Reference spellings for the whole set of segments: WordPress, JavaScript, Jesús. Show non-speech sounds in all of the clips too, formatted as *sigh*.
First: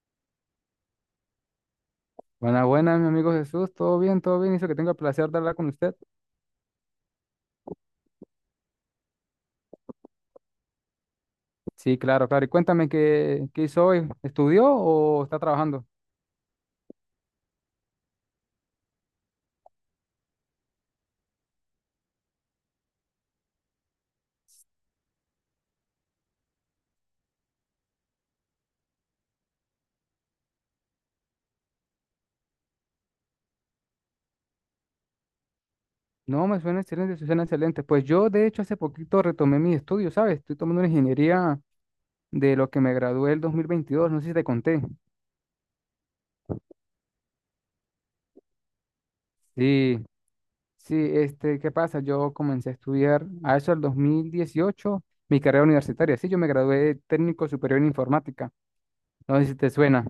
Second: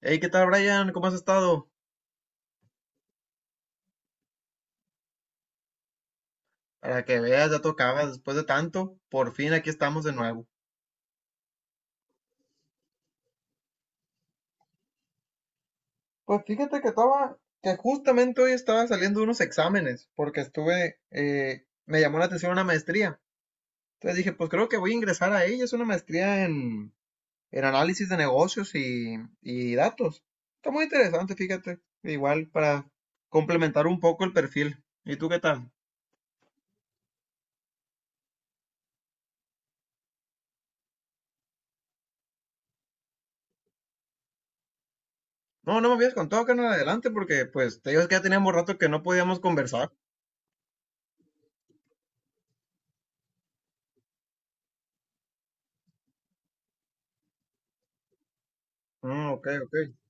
Hey, ¿qué tal, Brian? ¿Cómo has estado? Buenas, buenas, mi amigo Jesús. ¿Todo bien? ¿Todo bien? Hizo que tenga el placer de hablar con usted. Para que veas, ya tocaba después de tanto. Por fin aquí estamos de nuevo. Sí, claro, claro. Y cuéntame, ¿qué hizo hoy? ¿Estudió o está trabajando? Pues fíjate que estaba, que justamente hoy estaba saliendo unos exámenes, porque estuve, me llamó la atención una maestría. Entonces dije, pues creo que voy a ingresar a ella. Es una maestría en análisis de negocios y datos. Está muy interesante, fíjate. Igual para complementar un poco el perfil. ¿Y tú qué tal? No, me suena excelente, suena excelente. Pues yo, de hecho, hace poquito retomé mis estudios, ¿sabes? Estoy tomando una ingeniería de lo que me gradué el 2022. No sé si te conté. No, no me habías contado, carnal, adelante, porque pues te digo es que ya teníamos rato que no podíamos conversar. Sí, sí, este, ¿qué pasa? Yo comencé a estudiar a eso el 18 mi carrera universitaria. Sí, yo me gradué de técnico superior en informática. Mm, No ok, sé si te ok. suena.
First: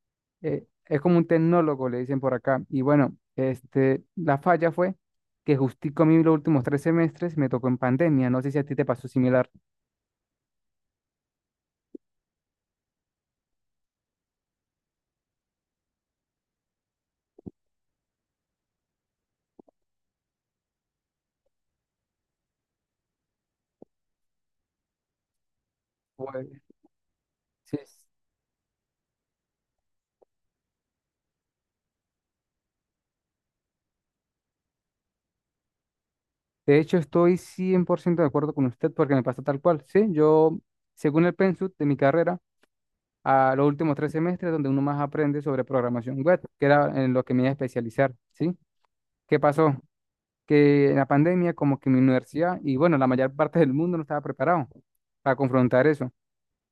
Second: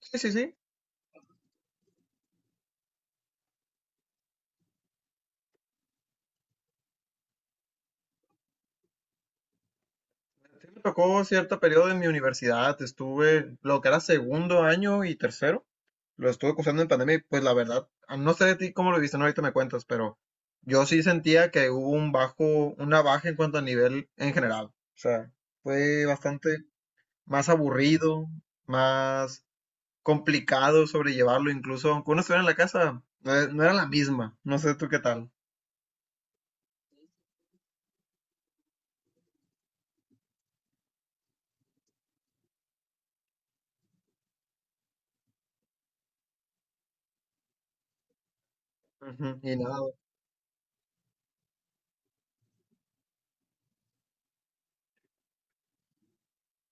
Sí, sí, sí. Es como un tecnólogo, le dicen por acá. Y bueno, este, la falla fue que justico a mí los últimos 3 semestres me tocó en pandemia. No sé si a ti te pasó similar. Sí, me tocó cierto periodo en mi universidad. Estuve lo que era segundo año y tercero. Lo estuve cursando en pandemia y pues la verdad, ah, no sé de ti cómo lo viste, no ahorita me cuentas, pero yo sí sentía que hubo un bajo, una baja en cuanto a nivel en general. O sea, fue Pues, bastante más sí. aburrido, más complicado sobrellevarlo, incluso aunque uno estuviera en la casa, no era la misma. No sé tú qué tal. De hecho, estoy 100% de acuerdo con usted porque me pasó tal cual. Sí, yo, según el pensum de mi carrera, a los últimos 3 semestres donde uno más aprende sobre programación web, que era en lo que me iba a especializar, ¿sí? Ujú. ¿Qué Y pasó? nada. Que en la pandemia, como que mi universidad y bueno, la mayor parte del mundo no estaba preparado para confrontar eso.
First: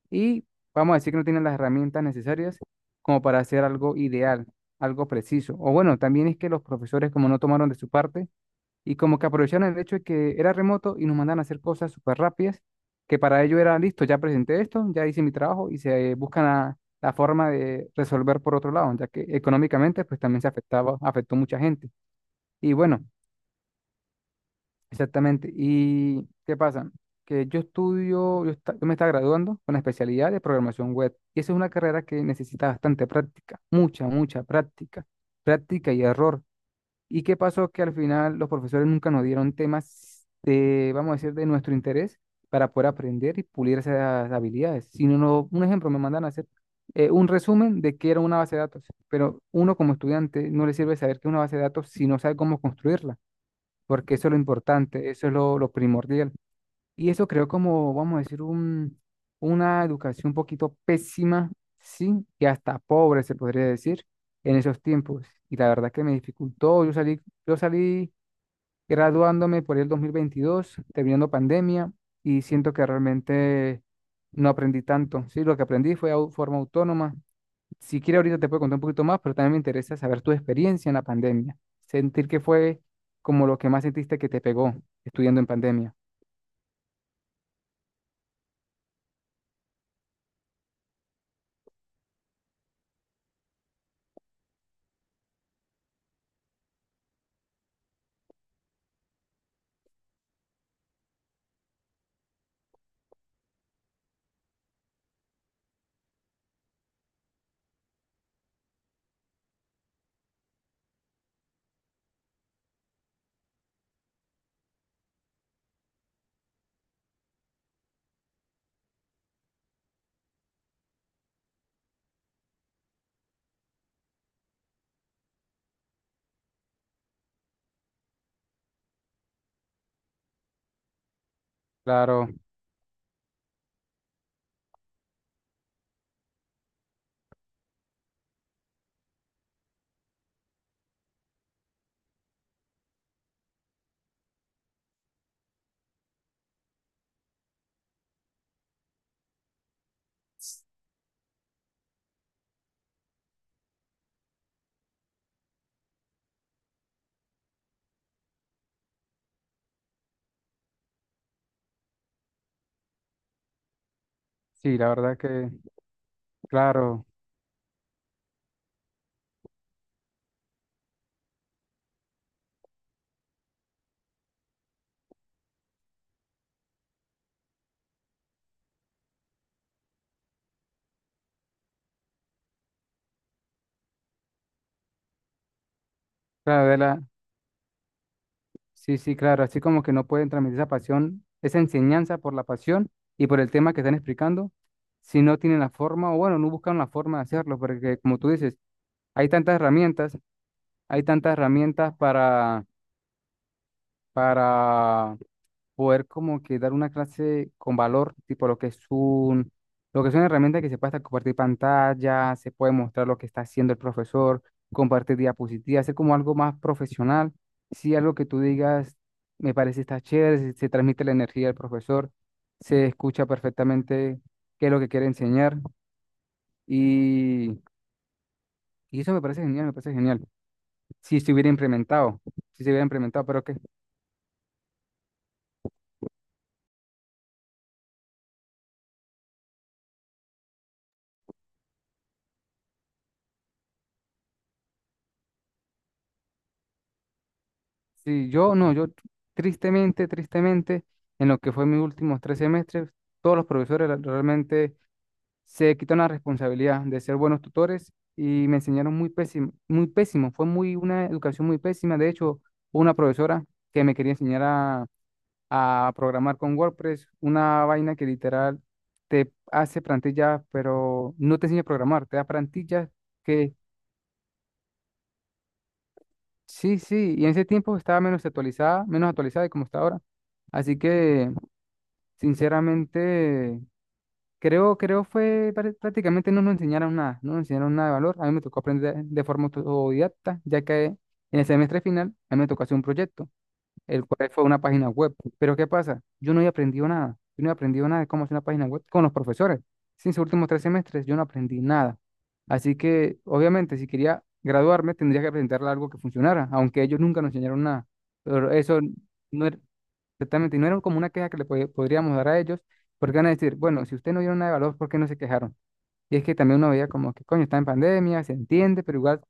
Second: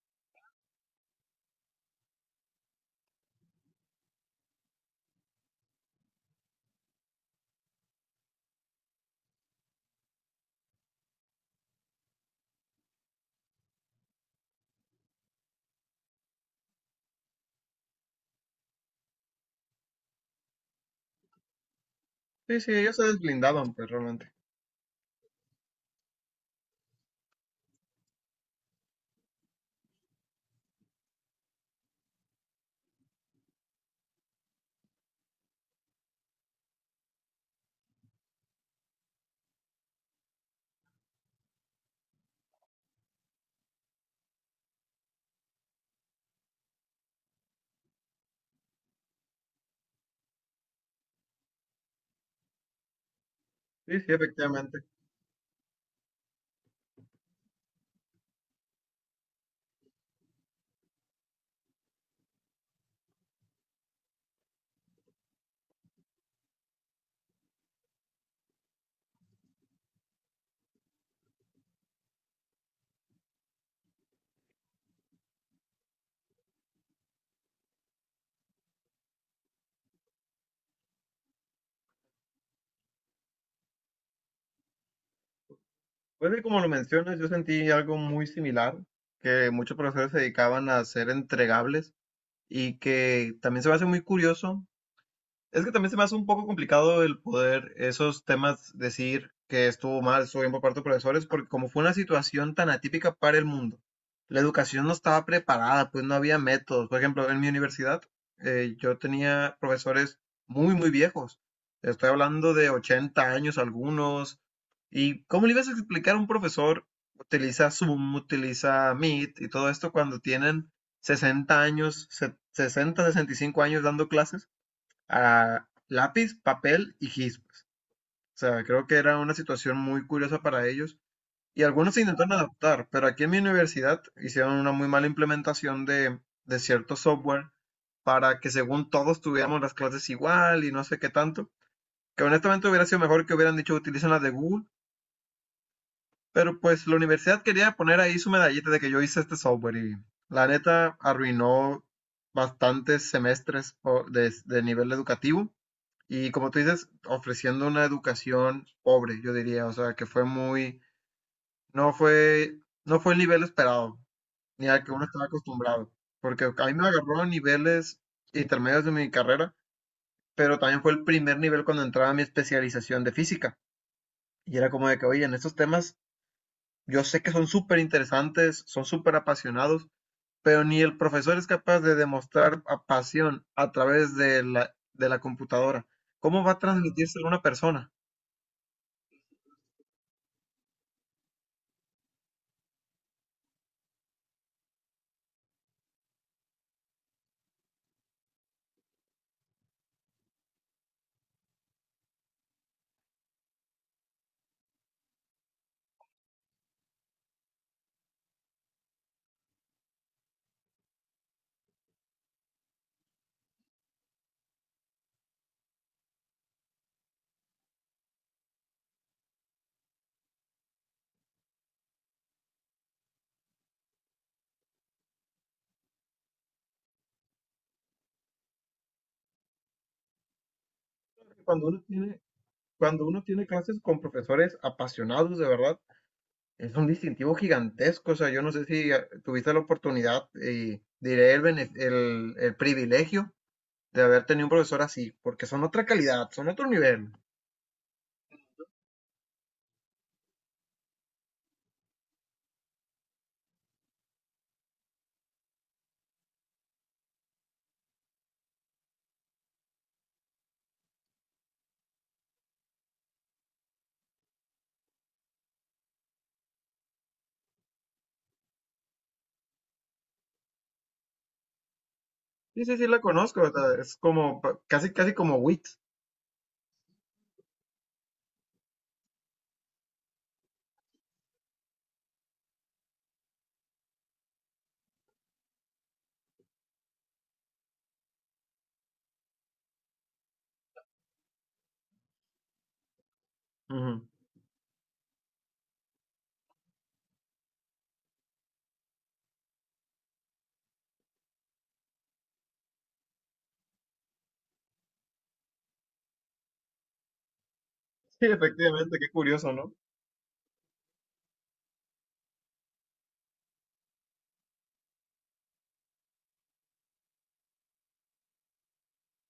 Y vamos a decir que no tienen las herramientas necesarias como para hacer algo ideal, algo preciso. O bueno, también es que los profesores como no tomaron de su parte y como que aprovecharon el hecho de que era remoto y nos mandan a hacer cosas súper rápidas, que para ello era listo, ya presenté esto, ya hice mi trabajo y se buscan la forma de resolver por otro lado, ya que económicamente pues también se afectaba, afectó mucha gente. Sí, Y sí, ellos bueno. se desblindaban, pues realmente. Exactamente. ¿Y qué pasa? Que yo estudio, yo, yo me estaba graduando con la especialidad de programación web. Y esa es una carrera que necesita bastante práctica, mucha, mucha práctica, práctica y error. ¿Y qué pasó? Que al final los profesores nunca nos dieron temas de, vamos a decir, de nuestro interés para poder aprender y pulir esas habilidades. Si no, un ejemplo, me mandan a hacer un resumen de qué era una base de datos, pero uno como estudiante no le sirve saber qué es una base de datos si no sabe cómo construirla Sí, sí, porque eso es lo efectivamente. importante, eso es lo primordial. Y eso creo como, vamos a decir, una educación un poquito pésima, sí, y hasta pobre se podría decir en esos tiempos. Y la verdad que me dificultó, yo salí graduándome por ahí el 2022 terminando pandemia, y siento que realmente no aprendí tanto, sí, lo que aprendí fue de forma autónoma, si quiere ahorita te puedo contar un poquito más, pero también me interesa saber tu experiencia en la pandemia. Sentir que fue como lo que más sentiste que te pegó estudiando en pandemia. Pues sí, como lo mencionas, yo sentí algo muy similar, que muchos profesores se dedicaban a hacer entregables, y que también se me hace muy curioso es que también se me hace un poco complicado el poder esos temas decir que estuvo mal, estuvo bien por parte de profesores, porque como fue una situación tan atípica para el mundo, la educación no estaba preparada, pues no había métodos. Por ejemplo, en mi universidad, yo tenía profesores muy viejos. Estoy hablando de 80 años algunos. ¿Y cómo le ibas a explicar a un profesor? Utiliza Zoom, utiliza Meet y todo esto cuando tienen 60 años, 60, 65 años dando clases a lápiz, papel y gispas. O sea, creo que era una situación muy curiosa para ellos y algunos se Claro, intentaron adaptar, pero aquí en mi universidad hicieron una muy mala implementación de cierto software para que según todos tuviéramos las clases igual y no sé qué tanto, que honestamente hubiera sido mejor que hubieran dicho utilicen las de Google, pero pues la universidad quería poner ahí su medallita de que yo hice este software y la neta arruinó bastantes semestres de nivel educativo. Y como tú dices, ofreciendo una educación pobre, yo diría, o sea, que fue muy, no fue, no fue el nivel esperado, ni sí, al la que uno verdad estaba que, acostumbrado, porque a mí me claro, agarró a niveles intermedios de mi carrera, pero también fue el primer nivel cuando entraba a mi especialización de física. Y era como de que, oye, en estos temas yo sé que son súper interesantes, son súper apasionados, pero ni el profesor es capaz de demostrar pasión a través de de la computadora. ¿Cómo va a claro, transmitirse a una persona? sí, sí, claro, así como que no pueden transmitir esa pasión, esa enseñanza por la pasión y por el tema que están explicando, si no tienen la forma, o bueno, no buscan la forma de hacerlo, porque como tú dices, hay tantas herramientas, hay tantas herramientas para, poder como que dar una clase con valor, tipo lo que es lo que es una herramienta que se puede hasta compartir pantalla, se puede mostrar lo que está haciendo el profesor, compartir diapositivas, hacer como algo más profesional. Si algo que tú digas me parece está chévere, se transmite la energía del profesor, se escucha perfectamente qué es lo que quiere enseñar y, y eso me parece genial, me parece genial. Si se hubiera Cuando uno tiene implementado, si se hubiera Cuando uno implementado, pero tiene que. clases con profesores apasionados, de verdad, es un distintivo gigantesco. O sea, yo no sé si tuviste la oportunidad y diré el privilegio de haber tenido un profesor así, porque son otra calidad, son otro nivel. Sí, yo no, yo tristemente, tristemente, en lo que fue mis últimos 3 semestres, todos los profesores realmente se quitaron la responsabilidad de ser buenos tutores y me enseñaron muy pésimo, fue muy una educación muy pésima. De hecho, hubo una profesora que me quería enseñar a programar con WordPress, una vaina que literal te hace plantillas, pero no te enseña a programar, te da Sí, sí, sí, plantillas. la conozco. O sea, es como casi, casi como WIT. Sí, sí, y en ese tiempo estaba menos actualizada de como está ahora. Así que, sinceramente, creo fue prácticamente no nos enseñaron nada, no nos enseñaron nada de valor. A mí me tocó aprender de forma autodidacta, ya que en el semestre final, a mí me tocó hacer un proyecto Ujú. el cual fue una página web. Pero ¿qué pasa? Yo no había aprendido nada. Yo no había aprendido nada de cómo hacer una página web con los profesores. Sin sus últimos 3 semestres, yo no aprendí nada. Así que, obviamente, si quería graduarme, tendría que presentarle algo que funcionara, aunque ellos nunca nos enseñaron nada. Sí, Pero eso efectivamente, qué no curioso, era ¿no? exactamente, no era como una queja que le podríamos dar a ellos, porque van a decir, bueno, si ustedes no dieron nada de valor, ¿por qué no se quejaron? Y es que también uno veía como que, coño, está en pandemia, se entiende, pero igual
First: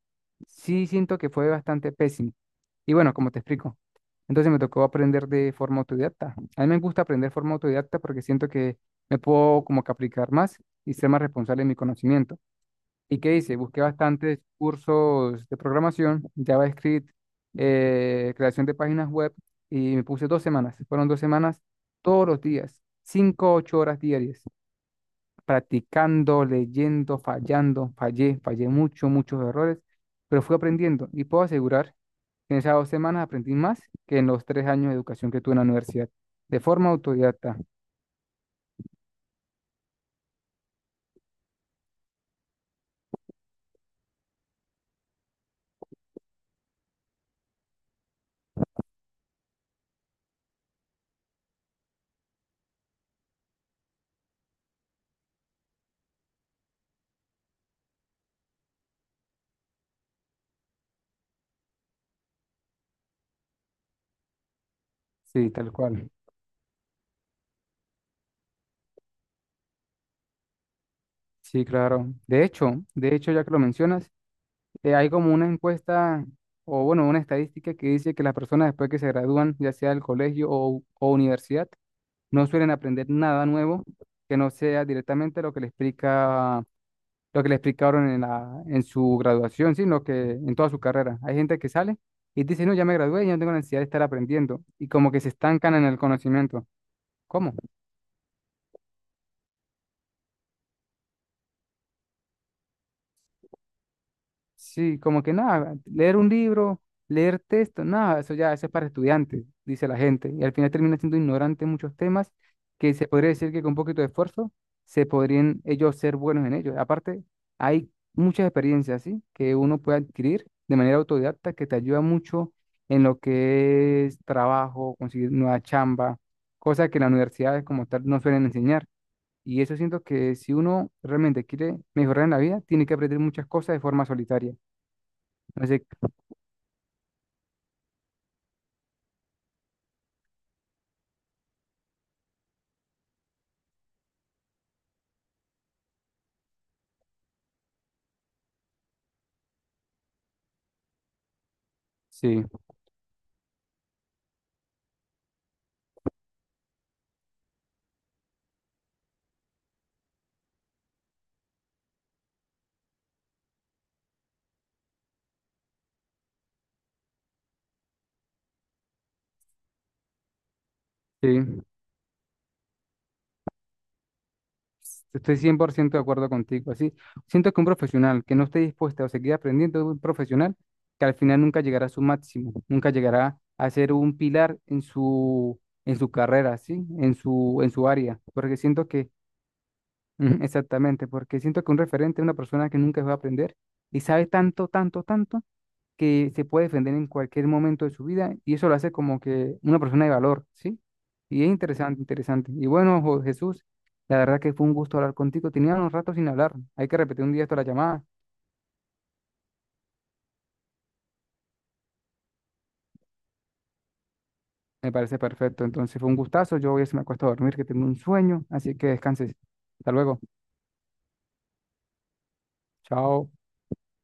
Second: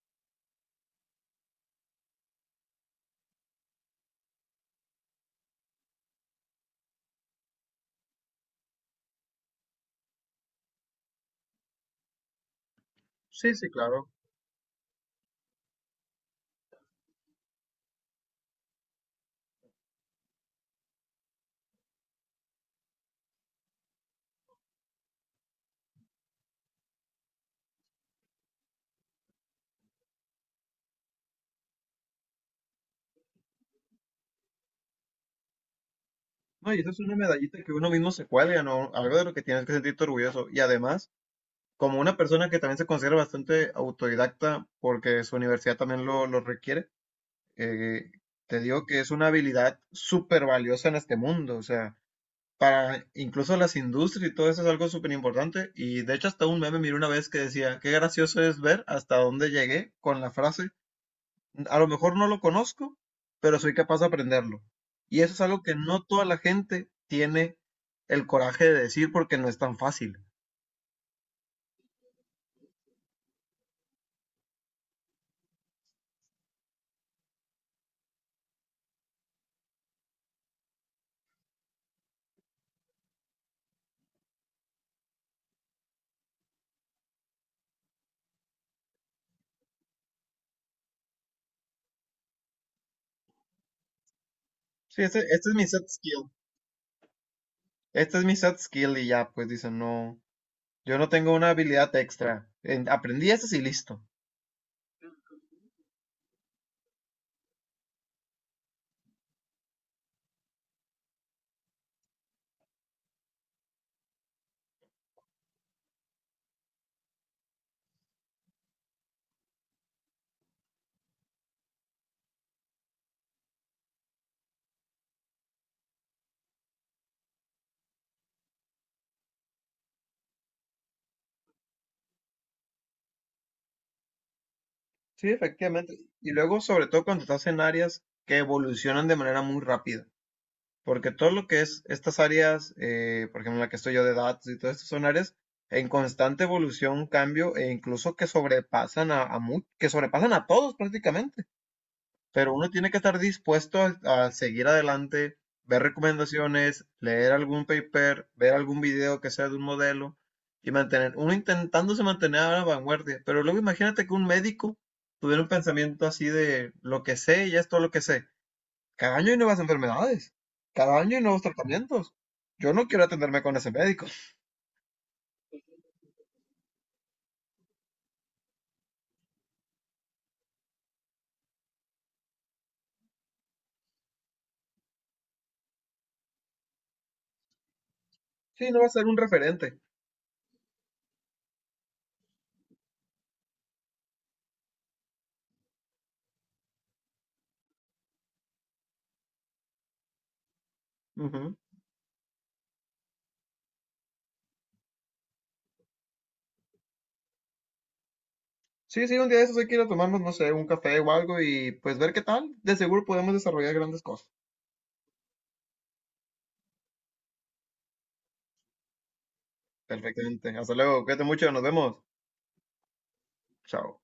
sí siento que fue bastante pésimo. Y bueno, como te explico, entonces me tocó aprender de forma autodidacta. A mí me gusta aprender de forma autodidacta porque siento que me puedo como que aplicar más y ser más responsable en mi conocimiento. ¿Y qué Sí, hice? sí, Busqué claro. bastantes cursos de programación, JavaScript, creación de páginas web y me puse 2 semanas. Fueron 2 semanas todos los días, 5, 8 horas diarias practicando, leyendo, fallando, fallé, fallé mucho, muchos errores, pero fui aprendiendo y puedo asegurar que en esas 2 semanas aprendí más que en los 3 años de educación que tuve en la universidad, de No, y eso forma es una autodidacta, medallita que uno mismo se cuelga, ¿no? Algo de lo que tienes que sentirte orgulloso. Y además, como una persona que también se considera bastante autodidacta porque su universidad también lo requiere, eh, te digo que es una habilidad súper valiosa en este mundo, o sea, para incluso las industrias y todo eso es algo súper importante, y de hecho hasta un meme miré una vez que decía, qué gracioso es ver hasta dónde llegué con la frase, a lo mejor no lo conozco, pero soy capaz de aprenderlo. Y eso es sí, algo tal que no cual, toda la gente tiene el coraje de decir, porque no es tan fácil. sí, claro. De hecho, ya que lo mencionas, hay como una encuesta o bueno, una estadística que dice que las personas después que se gradúan, ya sea del colegio o universidad, no suelen aprender nada nuevo que no sea directamente lo que le explica lo que le explicaron en su graduación, sino que en toda su carrera. Hay gente que sale y dice, no, ya me gradué, ya no tengo necesidad de estar aprendiendo. Y Sí, como este, que se este es mi estancan en set el skill. conocimiento. ¿Cómo? Esta es mi set skill y ya, pues dice, no, yo no tengo una habilidad extra. Aprendí estas y listo. Sí, como que nada, leer un libro, leer texto, nada, eso ya eso es para estudiantes, dice la gente. Y al final termina siendo ignorante en muchos temas que se podría decir que con un poquito de esfuerzo se podrían ellos ser buenos en ellos. Aparte, hay muchas experiencias, ¿sí? que uno puede adquirir de manera autodidacta que te ayuda mucho en lo que es trabajo, conseguir nueva chamba, cosas que en las universidades como tal no suelen enseñar. Y eso siento que si uno realmente quiere mejorar en la vida, tiene que aprender muchas cosas de forma solitaria. Sí, Así efectivamente. que Y luego, sobre todo cuando estás en áreas que evolucionan de manera muy rápida. Porque todo lo que es estas áreas, por ejemplo, la que estoy yo de datos y todo esto, son áreas en constante evolución, cambio, e incluso que sobrepasan que sobrepasan a todos prácticamente. sí, Pero uno tiene que estar dispuesto a seguir adelante, ver recomendaciones, leer algún paper, ver algún video que sea de un modelo y mantener, uno intentándose mantener a la vanguardia. Pero luego imagínate que un médico tuviera un pensamiento así de lo que sé, ya es todo lo que sé. Cada año hay nuevas enfermedades, cada año hay nuevos sí, tratamientos. Yo no quiero atenderme con ese médico. estoy 100% de acuerdo contigo. Así, siento que un profesional que no esté dispuesto a seguir aprendiendo es un profesional que al final nunca llegará a su máximo, nunca llegará a ser un pilar en su carrera, ¿sí? En su área. Porque Sí, no siento va a ser que, un referente. *laughs* ujú, exactamente, porque siento que un referente es una persona que nunca va a aprender y sabe tanto, tanto, tanto que se puede defender en cualquier momento de su vida y eso lo hace como que una persona de valor, ¿sí? Y es Ujú. interesante, interesante. Y bueno, Jesús, la verdad que fue un gusto hablar contigo. Tenía unos ratos sin hablar. Hay que repetir un día esto la llamada. Sí, sí, un día de esos hay que ir a tomarnos, no sé, un café o algo y pues ver qué tal. De seguro podemos desarrollar grandes cosas. Me parece perfecto. Entonces fue un gustazo. Yo voy a irse me acuesto a dormir, que tengo un sueño. Así que descanses. Hasta luego. Perfectamente. Hasta luego. Cuídate mucho. Nos vemos. Chao. Chao.